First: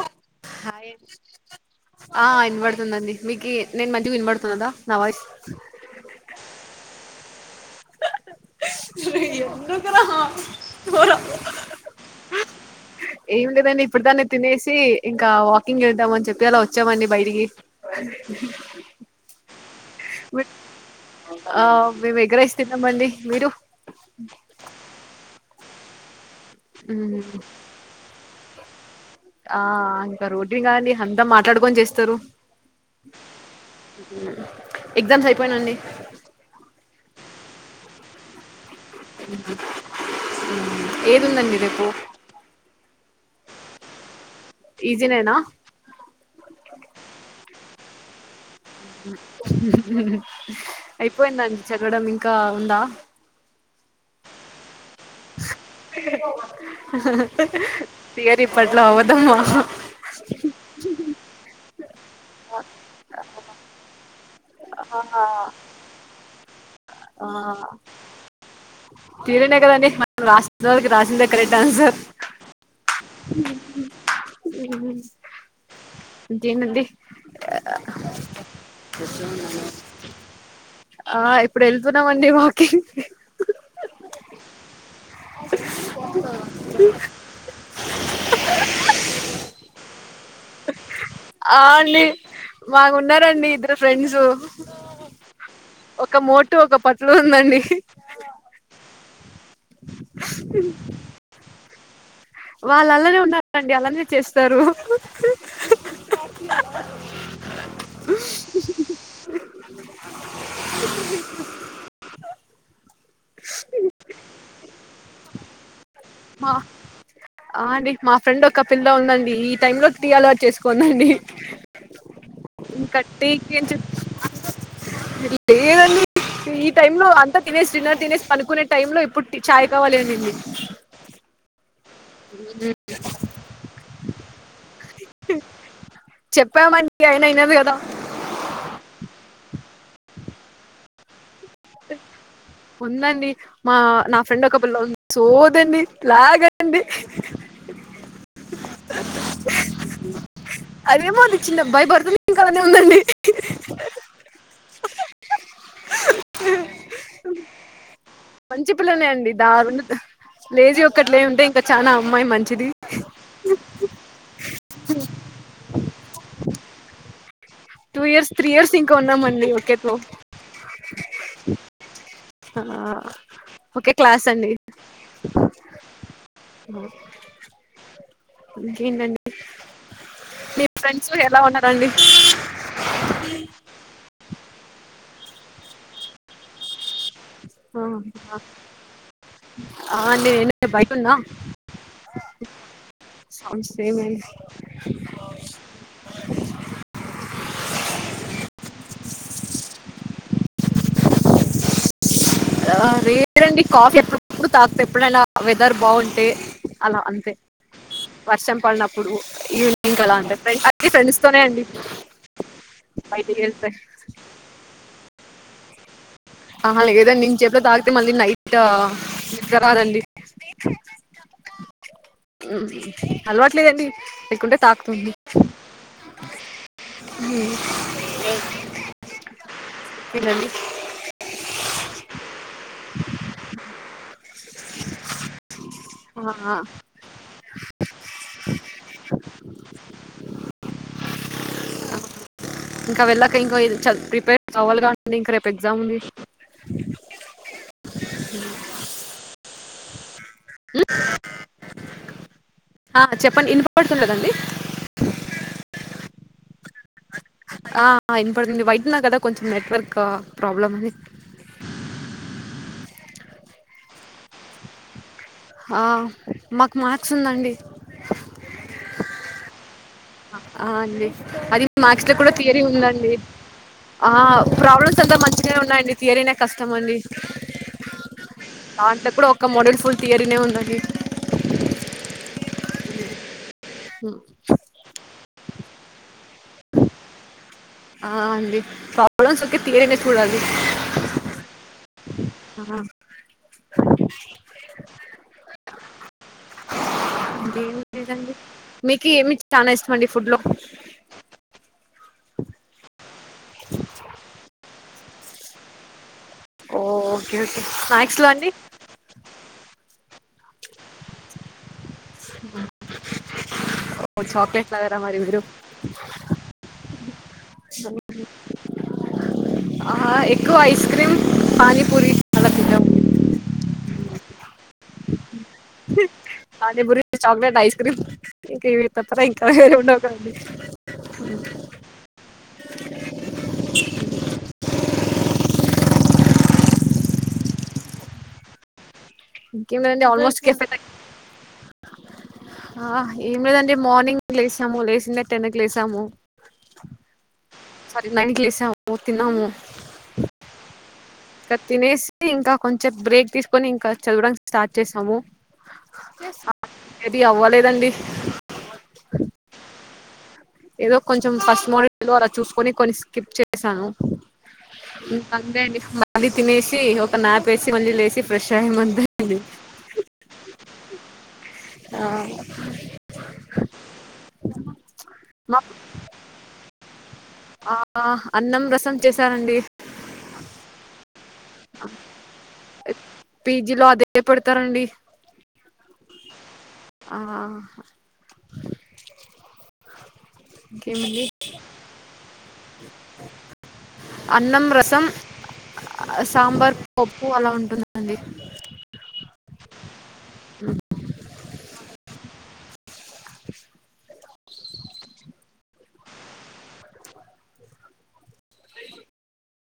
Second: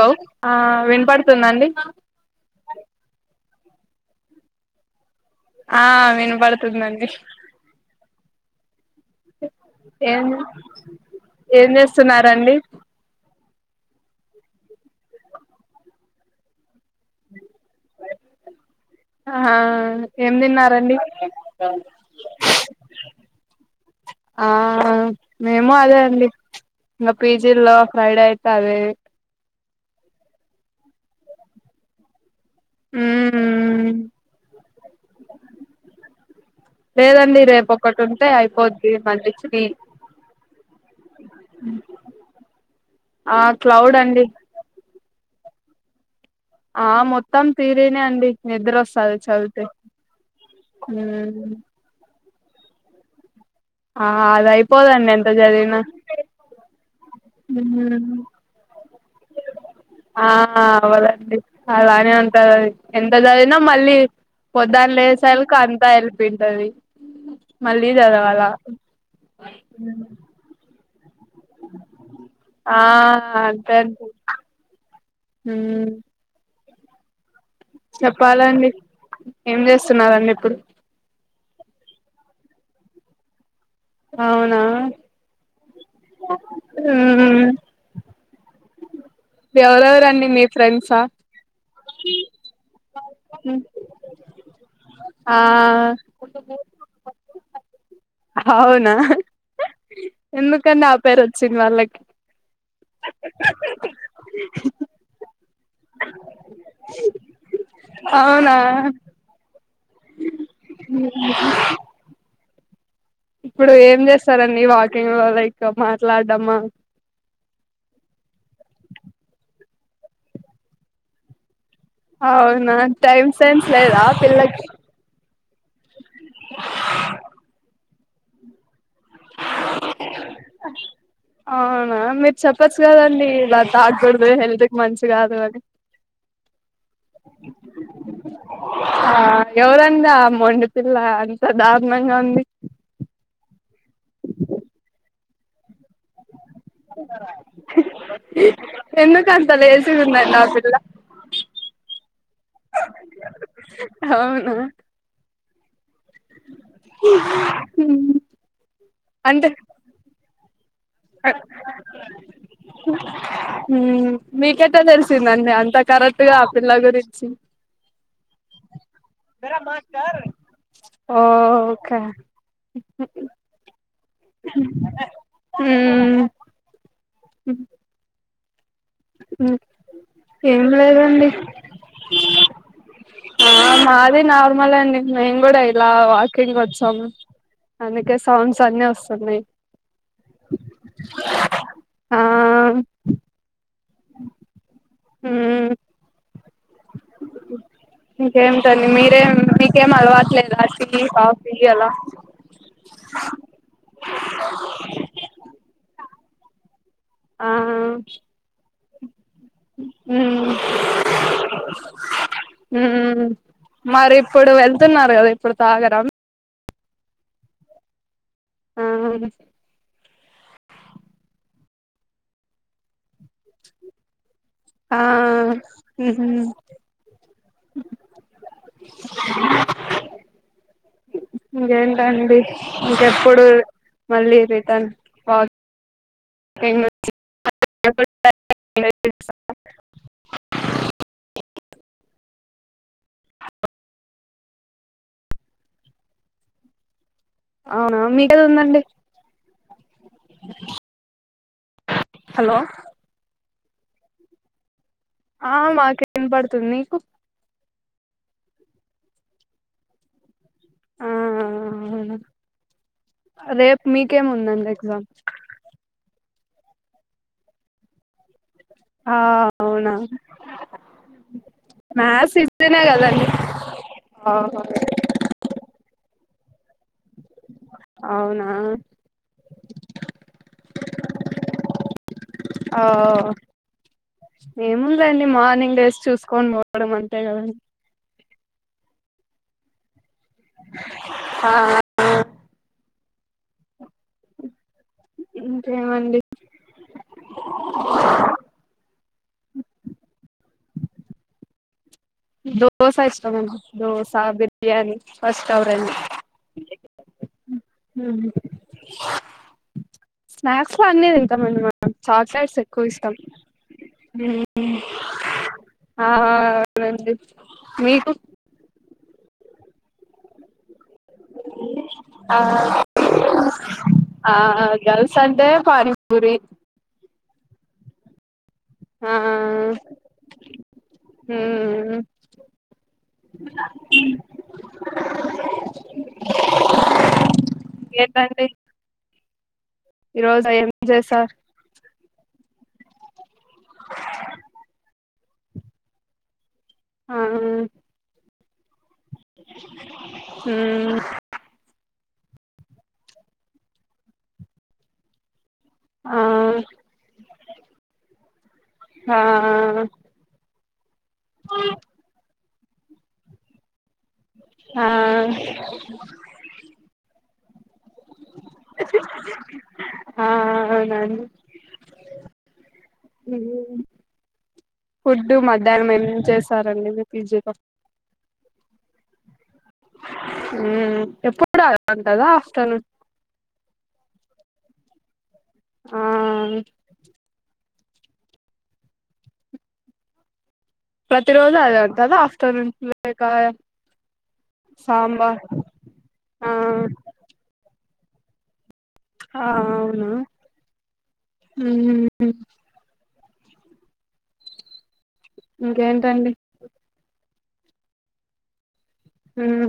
Hello ఆ హ్ hi అండి వినపడుతుందండి ఆ ఇనపడుతుందండి మీకి నేను మధ్య వినబడుతున్నదా నా వాయిస్ ఆ వినబడుతోదండి ఏం ఏం చేస్తున్నారండి ఏం లేదండి ఇప్పుడు దాన్ని తినేసి ఇంకా వాకింగ్ ఎల్ల్దం అని చెప్పి అలా వచ్ చ్చాం అండి బయటికి ఇంకేం మీ- తిన్నారండి ఆ మేము ఎగ్ రైస్ తిన్నామండి మీరు ఆ మేం మాదే అండి ఇగ మ్మ్. పీజిల్లో ఫ్రైడే అయి సరే ఆ ఇంకా రోడ్నిగానీ అంతా మాట్లాడుకొని చేస్తారు ఉమ్ ఎగ్జామ్స్ అయిపోయినండి టుంటే అయిపోద్ ఏదుండండి రేపు ఆ క్లౌడ్ అండి ఈజినేనా ఆ మొత్తం థీరీనే అండి నిద్ర వస్తది చదివితే ఉమ్ అయిపోయిదాండి చదువడం ఇన్ కా ఉందా ఆ అదయిపోదండి ఎంత చది ఉమ్ తియరి పడ్లా వ ఆ అవదండి అ అంత ఎంత చదివిన మళ్ళీ పొద్దున ఆ లేసార్కి అంతా ఎల్లి పోయింటాది మళ్ళీ చదవాలా [unintelligible] అండి మన రాష్ట రాసింద ఒకరూ డాన్సర్ ఆ హ్మ్మ్ [unintelligible] అండి చెప్పాలాండి ఏం చేస్తున్నరండి ఇప్పుడు ఆ ఇప్పుడు వెళ్తున్నామండి వాకింగ్ అవునా ఎవరెవరండి మీ ఫ్రెండ్సా ఆ అండి మాకు ఉన్నారండి ఇద్దరు ఫ్రెండ్స్ ఆ ఒక మోటు ఒక పట్లు ఉందండి అవునా వాళ్ళకి వాళ్ళ అలానే ఉన్నారుండి అలానే చేస్తారు అవునా [unintelligible] ఇప్పుడు ఏం చేస్తారండి వాకింగ్ లో లైక్ మా ఆ అండి మా ఫ్రెండ్ ఒక పిల్ల ఉందండి ఈ టైం లో టీ అల వచ్చేసుకోందండి అవునా ఇంకా టైమ్ టీ సెన్స్ లేదా పిల్లకి [unintelligible] లేదు అండి ఈ టైమ్ లో అంత డిన్నర్ తినేసి తినేసి పనుకు టైమ్ లో ఇప్పుడు చాయ కావాలి అనింది ఆ మీరు చెప్పచ్చు కదండి ఇ తాగకూడదు హెల్త్ కి మంచి కాదు అని. చెప్పామండి అయినా అయినది కదా ఎవరన్న మో [unintelligible] ఇంత దారుణంగా ఉంది. ఉందండి మా నా ఫ్రెండ్ ఒక ప సోదండి. లాగండి. [inaudible] ఎందుకు అంత లేజీ గ ఉందప్ అదేమోచిన్న భయపడుతుంది ఇంక అలానే ఉందండి. ఉ హు అంటే లేజి ఒక్ ఉమ్ మీకెట్టా తెల్సిందండి. అంతా కరెక్ట్గా ఆ పిల్ల గురించి టూ ఇయర్స్ త్రీ ఇయర్స్ ఇంకా ఉన్నాం అండి కేతో ఓకే క్లాస్ సండే హ [inaudible] హ్ మ్ ఏం మీ ఫ్రెండ్స్ లేదండి ఎలా ఉన్నారండి ఆ మాది నార్మలే అండి మేం కూడా ఇలా వాకింగ్ వచ్చాం అందుకే సాంగ్స్ అన్ని వస్తున్నాయ్ ఆ అండి నేను బయటున్నా ఆ ఏమైంది ఇంకేంటండి మీరేం మీకేం అలవాట్లేదా టీ కాఫీ అలా లేేరండి కాఫీ అప్పుడప్పుడు తాగుతా ఎప్పుడైనా వెదర్ బాగుంటే [inaudible] అలా అంతే వర్షం పడిన ఇప్పుడు ఉమ్ అండి ఉమ్ బయటికి వెళ్తే మరి ఇప్పుడు వెళ్తున్నారు కదా ఇప్పుడు తాగర అహ లేదండి ఇం సేపులో తాగితే మళ్ళీ నైట్ తో ఆ నిద్ర రాదండి అలవాట్లేదండి లేకుంటే ఆ తాకుతుంది ఉహు ఏంటండి ఇంగెంటండి ఇంకెప్పుడు మళ్ళీ రిటన్ ఆహా, [unintelligible] ఇంకా వెళ్ళక ఇంకా ప్రిపేర్ అవాలిగా ఉండి ఇంకా రేపు ఎగ్జామ్ ఉంది అవునా మీకేదో ఉందండి హలో వినపడుటలేదాండి ఆ మాకు ఇనపడుతుంది మీకు ఆ వినపడుతుంది బయటున్న కదా కొంచెం నెట్వర్కా ప్రాబ్లమ్ ఉంది ఆ అవునా రేపు మీకేమి ఉందండి ఎగ్జామ్ ఆ మాకు మ్యాథ్స్ ఉందండి ఆ అవునా ఆ అండి అది మ్యాథ్స్ లో కూడా థియరీ ఈజీనే ఉందండి కదండి ఆ ఓహో ప్రాబ్లమ్స్ అంతా మంచిగానే ఉన్నాయండి ఏరైనా కష్ టమండి అవునా దాంట్లో కూడా ఒక్క మోడుల్ ఫుల్ థియరీనే ఉందండి. ఆ ఉమ్, ఏముందండి. మార్నింగ్ డేస్ చూసుకొని పోవడం అంతే కదండి. ఆ అండి ఫార్ములాస్ ఒకే థీయరినే పుడది ఆ ఇంకేమండి ఇంకేం లేదండి మీకు ఏమి చానా ఇష్టం అండి ఫుడ్ లో దోస ఇష్ టం దోసా బిర్యానీ ఫస్ట్ అవర్ంది నువ్వే చెప్పాలి కే ఓకే స్నాక్స్లో అండి స్నాక్స్ లో అన్నీ తింటానన్ను మాట చాక్లెట్స్ ఎక్కువ ఇష్టం ఓ చాక్లెట్ ఉమ్మ్ లాగారా మరి మీరు ఆ అవునండి. మీకు ఆహ ఎక్కువ ఐస్ క్రీమ్ పానీపూరి ఆ అలా తింటామండి ఆ గల్స్ అంటే pani puri chocolate ice cream ఇంక ఏవేవి ఆ వతనాయ్ ఇంకా వేరేవి ఉండవు గా మ్మ్ ఏంటండి ఇంకేం లేదండి ఆల్మోస్ట్ ఈరోజు కెఫే ఏం చేశారు ఆ ఏం లేదండి మార్నింగ్ లేసాము లేచిందే టెన్ కి లేసాము ఆ సారీ నైన్ కి లేసి హూ ఇక తినేసి ఇంకా కొంచెం బ్రేక్ తీసుకొని ఇంకా చదవడానికి స్టార్ట్ చేసాము ఆ ఏది అవ్వలేదండి ఆ ఏదో కొంచెం ఫస్ట్ మోడల్ ద్వారా చూసుకొని కొన్ని స్కిప్ చేశాను ఆ సండే అండి మళ్లీ తినేసి ఓ నా పేసిసి ఆ అవునండి ఆ, ఈరోజు మా మధ్యాహ్నం ఎ చేసారండి మీ పీజీలో ఆ అన్నం రస రసం చేశారండి ఊ ఎప్పు పీజిలో అదే పెడతారండి ఇ ఆ ఆహ ఇంకేముంది ప్రతి రోజు అదే ఉంటద ఆఫ్టర్నూన్ లేక అన్నం రసం సాంబార్ ఆ అదే ఆ అవునా ఊ ఉ ఇంకేంటండి అ ఉ